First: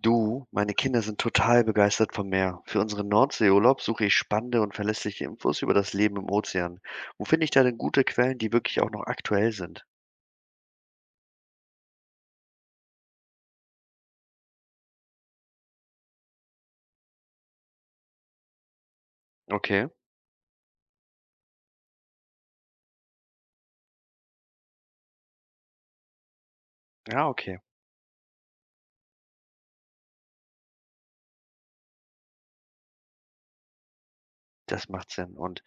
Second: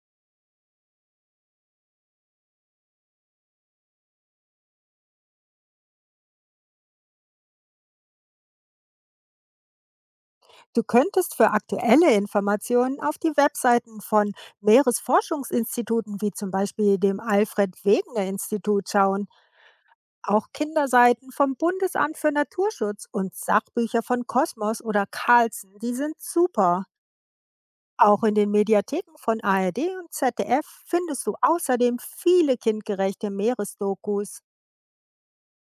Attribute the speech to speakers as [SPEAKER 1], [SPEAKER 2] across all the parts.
[SPEAKER 1] Du, meine Kinder sind total begeistert vom Meer. Für unseren Nordseeurlaub suche ich spannende und verlässliche Infos über das Leben im Ozean. Wo finde ich da denn gute Quellen, die wirklich auch noch aktuell sind?
[SPEAKER 2] Du könntest für aktuelle Informationen auf die Webseiten von Meeresforschungsinstituten wie zum Beispiel dem Alfred Wegener Institut schauen,
[SPEAKER 1] Okay,
[SPEAKER 2] auch Kinderseiten vom Bundesamt für Naturschutz und Sachbücher von Kosmos oder Carlsen, die sind super.
[SPEAKER 1] ja, okay,
[SPEAKER 2] Auch in den Mediatheken von ARD und ZDF findest du außerdem viele kindgerechte Meeresdokus.
[SPEAKER 1] das macht Sinn. Und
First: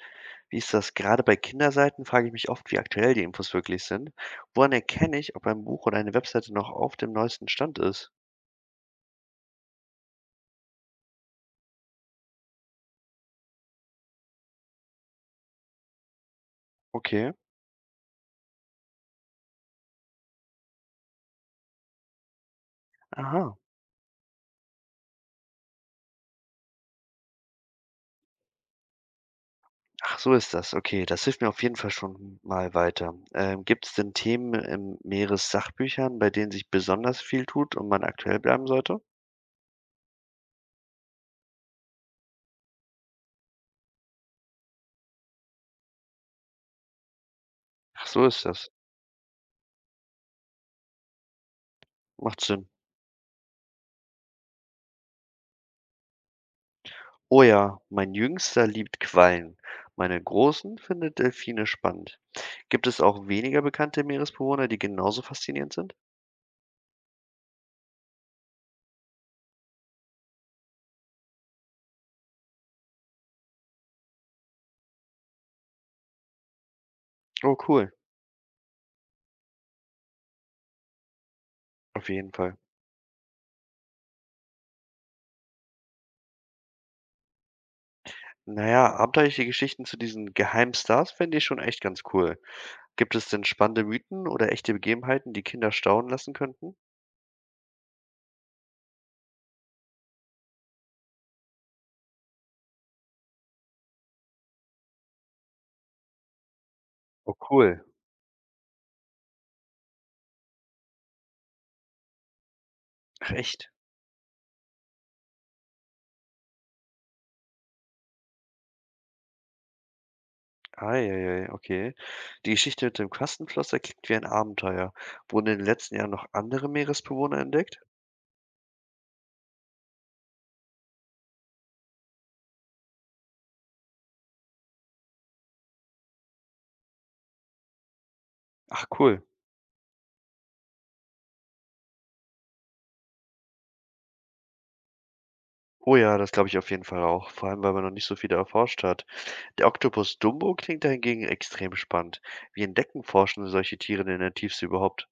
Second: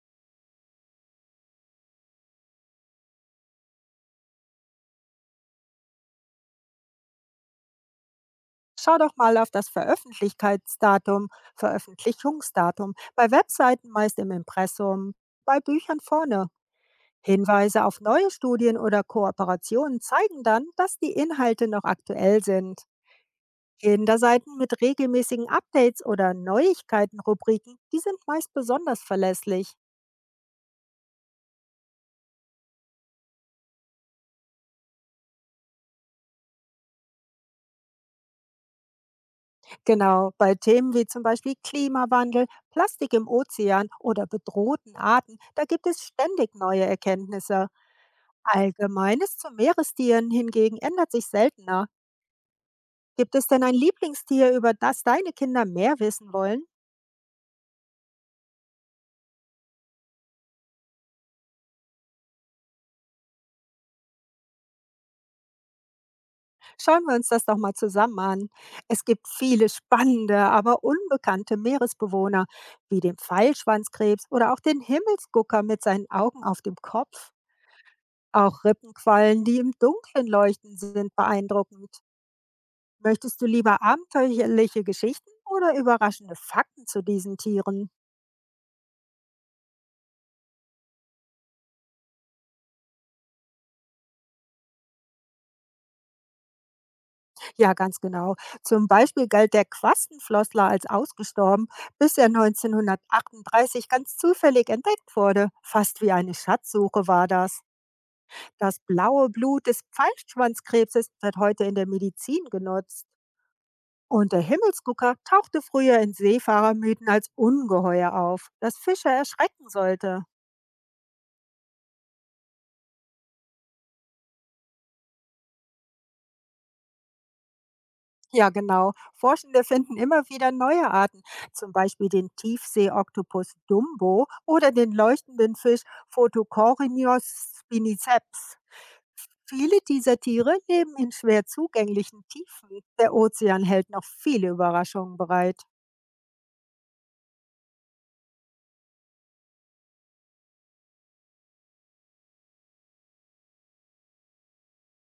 [SPEAKER 1] wie ist das? Gerade bei Kinderseiten frage ich mich oft, wie aktuell die Infos wirklich sind. Woran erkenne ich, ob ein Buch oder eine Webseite noch auf dem neuesten Stand ist?
[SPEAKER 2] Schau doch mal auf das Veröffentlichungsdatum, bei Webseiten meist im Impressum, bei Büchern vorne.
[SPEAKER 1] Okay,
[SPEAKER 2] Hinweise auf neue Studien oder Kooperationen zeigen dann, dass die Inhalte noch aktuell sind.
[SPEAKER 1] aha.
[SPEAKER 2] Kinderseiten mit regelmäßigen Updates oder Neuigkeiten-Rubriken, die sind meist besonders verlässlich.
[SPEAKER 1] Ach, so ist das. Okay, das hilft mir auf jeden Fall schon mal weiter. Gibt es denn Themen in Meeressachbüchern, bei denen sich besonders viel tut und man aktuell bleiben sollte?
[SPEAKER 2] Genau, bei Themen wie zum Beispiel Klimawandel, Plastik im Ozean oder bedrohten Arten, da gibt es ständig neue Erkenntnisse.
[SPEAKER 1] Ach, so ist das.
[SPEAKER 2] Allgemeines zu Meerestieren hingegen ändert sich seltener.
[SPEAKER 1] Macht Sinn.
[SPEAKER 2] Gibt es denn ein Lieblingstier, über das deine Kinder mehr wissen wollen?
[SPEAKER 1] Oh ja, mein Jüngster liebt Quallen. Meine Großen findet Delfine spannend. Gibt es auch weniger bekannte Meeresbewohner, die genauso faszinierend sind?
[SPEAKER 2] Schauen wir uns das doch mal zusammen an. Es gibt viele spannende, aber unbekannte Meeresbewohner, wie den Pfeilschwanzkrebs oder auch den Himmelsgucker mit seinen Augen auf dem Kopf.
[SPEAKER 1] Oh, cool.
[SPEAKER 2] Auch Rippenquallen, die im Dunkeln leuchten, sind beeindruckend.
[SPEAKER 1] Auf jeden Fall.
[SPEAKER 2] Möchtest du lieber abenteuerliche Geschichten oder überraschende Fakten zu diesen Tieren?
[SPEAKER 1] Naja, abenteuerliche Geschichten zu diesen Geheimstars fände ich schon echt ganz cool. Gibt es denn spannende Mythen oder echte Begebenheiten, die Kinder staunen lassen könnten?
[SPEAKER 2] Ja, ganz genau. Zum Beispiel galt der Quastenflossler als ausgestorben, bis er 1938 ganz zufällig entdeckt wurde. Fast wie eine Schatzsuche war
[SPEAKER 1] Oh
[SPEAKER 2] das.
[SPEAKER 1] cool.
[SPEAKER 2] Das blaue Blut des Pfeilschwanzkrebses wird heute in der Medizin genutzt.
[SPEAKER 1] Ach echt?
[SPEAKER 2] Und der Himmelsgucker tauchte früher in Seefahrermythen als Ungeheuer auf, das Fischer erschrecken sollte.
[SPEAKER 1] Ei, ei, ei, okay. Die Geschichte mit dem Kastenflosser klingt wie ein Abenteuer. Wurden in den letzten Jahren noch andere Meeresbewohner entdeckt?
[SPEAKER 2] Ja, genau. Forschende finden immer wieder neue Arten, zum Beispiel den Tiefseeoktopus Dumbo oder den leuchtenden Fisch Photocoryneus spiniceps.
[SPEAKER 1] Ach cool.
[SPEAKER 2] Viele dieser Tiere leben in schwer zugänglichen Tiefen. Der Ozean hält noch viele Überraschungen bereit.
[SPEAKER 1] Oh ja, das glaube ich auf jeden Fall auch, vor allem weil man noch nicht so viele erforscht hat. Der Oktopus Dumbo klingt dahingegen extrem spannend. Wie entdecken Forschende solche Tiere denn in der Tiefsee überhaupt?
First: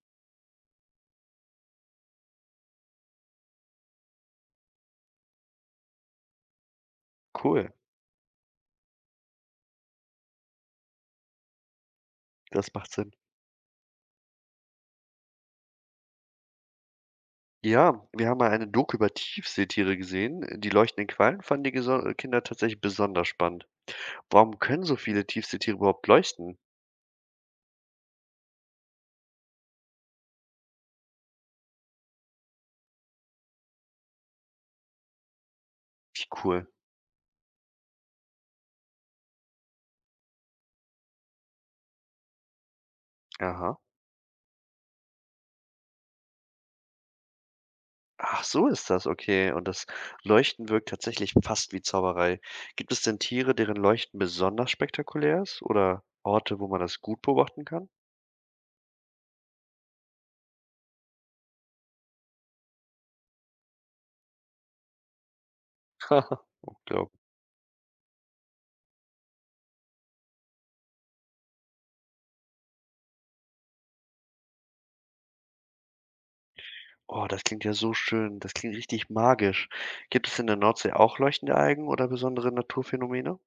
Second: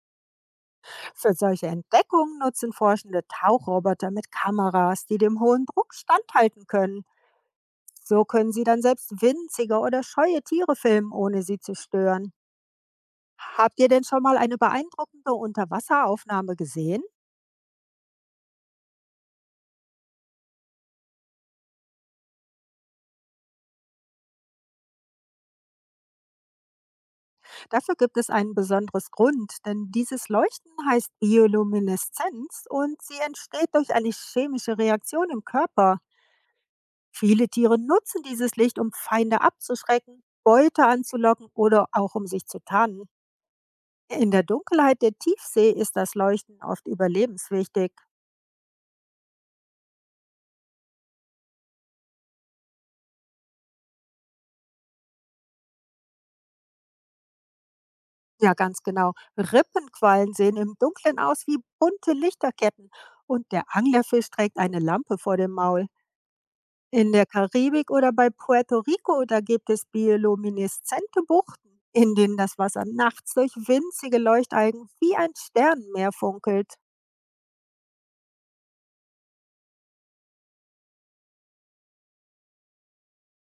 [SPEAKER 2] Für solche Entdeckungen nutzen Forschende Tauchroboter mit Kameras, die dem hohen Druck standhalten können.
[SPEAKER 1] Cool,
[SPEAKER 2] So können sie dann selbst winzige oder scheue Tiere filmen, ohne sie zu stören.
[SPEAKER 1] das macht Sinn.
[SPEAKER 2] Habt ihr denn schon mal eine beeindruckende Unterwasseraufnahme gesehen?
[SPEAKER 1] Ja, wir haben mal eine Doku über Tiefseetiere gesehen. Die leuchtenden Quallen fanden die Geso Kinder tatsächlich besonders spannend. Warum können so viele Tiefseetiere überhaupt leuchten?
[SPEAKER 2] Dafür gibt es einen besonderen Grund, denn dieses Leuchten heißt Biolumineszenz und sie entsteht durch eine chemische Reaktion im Körper.
[SPEAKER 1] Wie cool.
[SPEAKER 2] Viele Tiere nutzen dieses Licht, um Feinde abzuschrecken, Beute anzulocken oder auch um sich zu tarnen.
[SPEAKER 1] Aha.
[SPEAKER 2] In der Dunkelheit der Tiefsee ist das Leuchten oft überlebenswichtig.
[SPEAKER 1] Ach, so ist das, okay. Und das Leuchten wirkt tatsächlich fast wie Zauberei. Gibt es denn Tiere, deren Leuchten besonders spektakulär ist oder Orte, wo man das gut beobachten kann?
[SPEAKER 2] Ja, ganz genau. Rippenquallen sehen im Dunkeln aus wie bunte Lichterketten und der Anglerfisch trägt eine Lampe vor dem Maul.
[SPEAKER 1] Haha, unglaublich.
[SPEAKER 2] In der Karibik oder bei Puerto Rico, da gibt es biolumineszente Buchten, in denen das Wasser nachts durch winzige Leuchtalgen wie ein Sternenmeer funkelt.
[SPEAKER 1] Oh, das klingt ja so schön. Das klingt richtig magisch. Gibt es in der Nordsee auch leuchtende Algen oder besondere Naturphänomene?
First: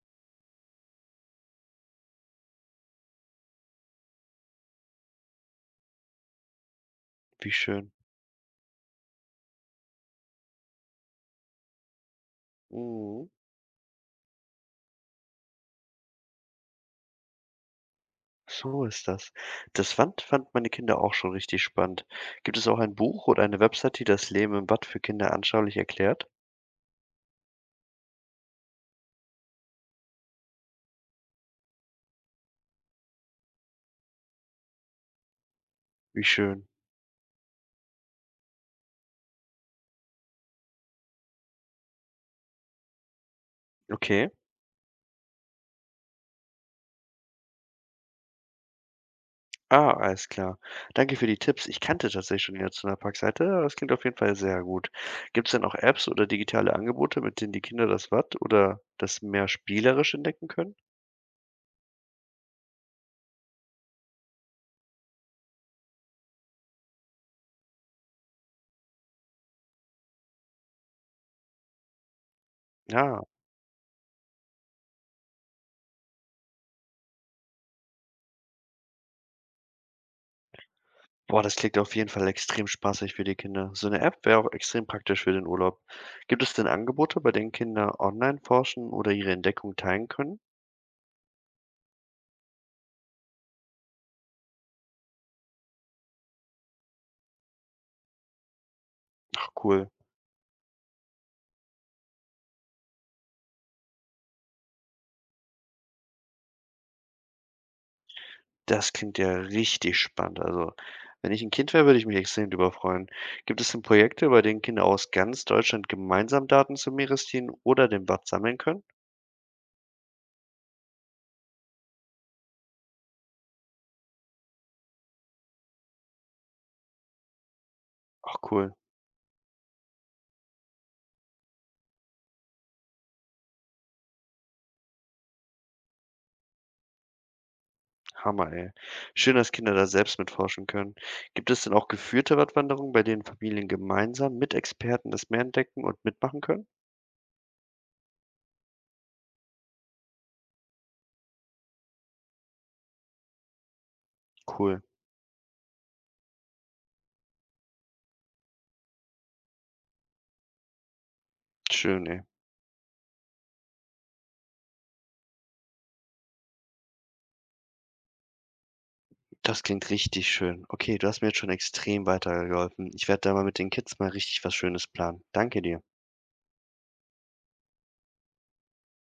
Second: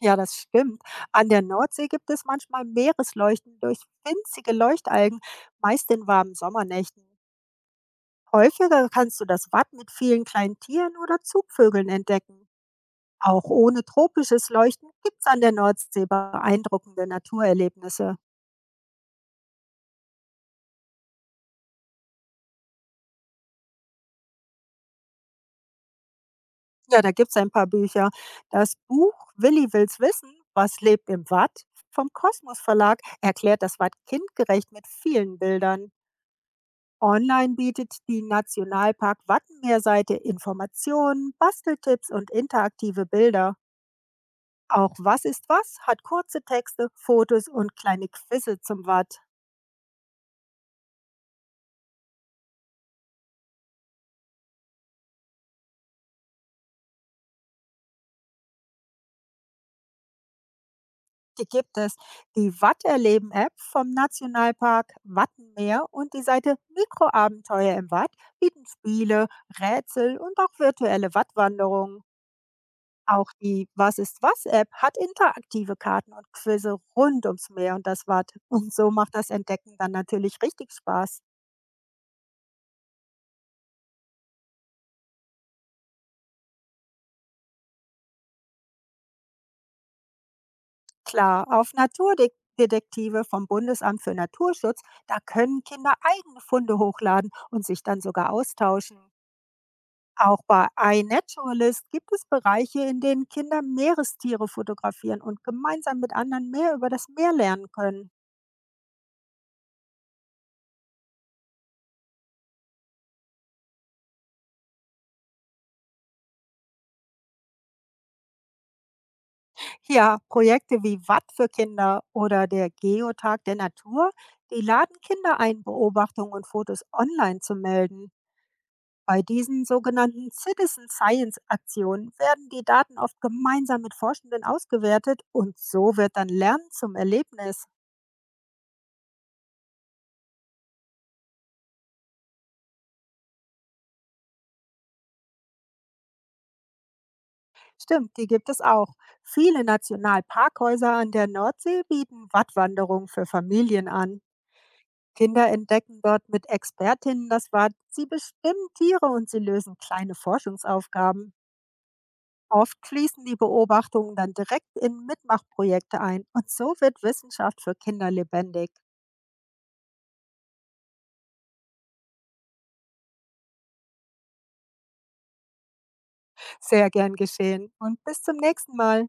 [SPEAKER 2] Ja, das stimmt. An der Nordsee gibt es manchmal Meeresleuchten durch winzige Leuchtalgen, meist in warmen Sommernächten.
[SPEAKER 1] Wie schön.
[SPEAKER 2] Häufiger kannst du das Watt mit vielen kleinen Tieren oder Zugvögeln entdecken.
[SPEAKER 1] Mhm.
[SPEAKER 2] Auch ohne tropisches Leuchten gibt es an der Nordsee beeindruckende Naturerlebnisse.
[SPEAKER 1] So ist das. Das fand meine Kinder auch schon richtig spannend. Gibt es auch ein Buch oder eine Website, die das Leben im Watt für Kinder anschaulich erklärt?
[SPEAKER 2] Ja, da gibt es ein paar Bücher. Das Buch Willi will's wissen, was lebt im Watt vom Kosmos Verlag erklärt das Watt kindgerecht mit vielen Bildern.
[SPEAKER 1] Wie schön.
[SPEAKER 2] Online bietet die Nationalpark Wattenmeerseite Informationen, Basteltipps und interaktive Bilder.
[SPEAKER 1] Okay.
[SPEAKER 2] Auch Was ist was hat kurze Texte, Fotos und kleine Quizze zum Watt.
[SPEAKER 1] Ah, alles klar. Danke für die Tipps. Ich kannte tatsächlich schon die Nationalparkseite, aber das klingt auf jeden Fall sehr gut. Gibt es denn auch Apps oder digitale Angebote, mit denen die Kinder das Watt oder das Meer spielerisch entdecken können?
[SPEAKER 2] Die gibt es. Die Watterleben-App vom Nationalpark Wattenmeer und die Seite Mikroabenteuer im Watt bieten Spiele, Rätsel und auch virtuelle Wattwanderungen.
[SPEAKER 1] Ja,
[SPEAKER 2] Auch die Was ist was-App hat interaktive Karten und Quizze rund ums Meer und das Watt. Und so macht das Entdecken dann natürlich richtig Spaß.
[SPEAKER 1] boah, das klingt auf jeden Fall extrem spaßig für die Kinder. So eine App wäre auch extrem praktisch für den Urlaub. Gibt es denn Angebote, bei denen Kinder online forschen oder ihre Entdeckung teilen können?
[SPEAKER 2] Klar, auf Naturdetektive vom Bundesamt für Naturschutz, da können Kinder eigene Funde hochladen und sich dann sogar austauschen.
[SPEAKER 1] Ach, cool.
[SPEAKER 2] Auch bei iNaturalist gibt es Bereiche, in denen Kinder Meerestiere fotografieren und gemeinsam mit anderen mehr über das Meer lernen können.
[SPEAKER 1] Das klingt ja richtig spannend. Also, wenn ich ein Kind wäre, würde ich mich extrem drüber freuen. Gibt es denn Projekte, bei denen Kinder aus ganz Deutschland gemeinsam Daten zu Meerestieren oder dem Watt sammeln können?
[SPEAKER 2] Ja, Projekte wie Watt für Kinder oder der Geotag der Natur, die laden Kinder ein, Beobachtungen und Fotos online zu melden.
[SPEAKER 1] Ach cool,
[SPEAKER 2] Bei diesen sogenannten Citizen Science Aktionen werden die Daten oft gemeinsam mit Forschenden ausgewertet und so wird dann Lernen zum Erlebnis.
[SPEAKER 1] Hammer, ey. Schön, dass Kinder da selbst mitforschen können. Gibt es denn auch geführte Wattwanderungen, bei denen Familien gemeinsam mit Experten das Meer entdecken und mitmachen können?
[SPEAKER 2] Stimmt, die gibt es auch. Viele Nationalparkhäuser an der Nordsee bieten Wattwanderungen für Familien an.
[SPEAKER 1] Cool,
[SPEAKER 2] Kinder entdecken dort mit Expertinnen das Watt. Sie bestimmen Tiere und sie lösen kleine Forschungsaufgaben.
[SPEAKER 1] schön, ey.
[SPEAKER 2] Oft fließen die Beobachtungen dann direkt in Mitmachprojekte ein. Und so wird Wissenschaft für Kinder lebendig.
[SPEAKER 1] Das klingt richtig schön. Okay, du hast mir jetzt schon extrem weitergeholfen. Ich werde da mal mit den Kids mal richtig was Schönes planen. Danke dir.
[SPEAKER 2] Sehr gern geschehen und bis zum nächsten Mal.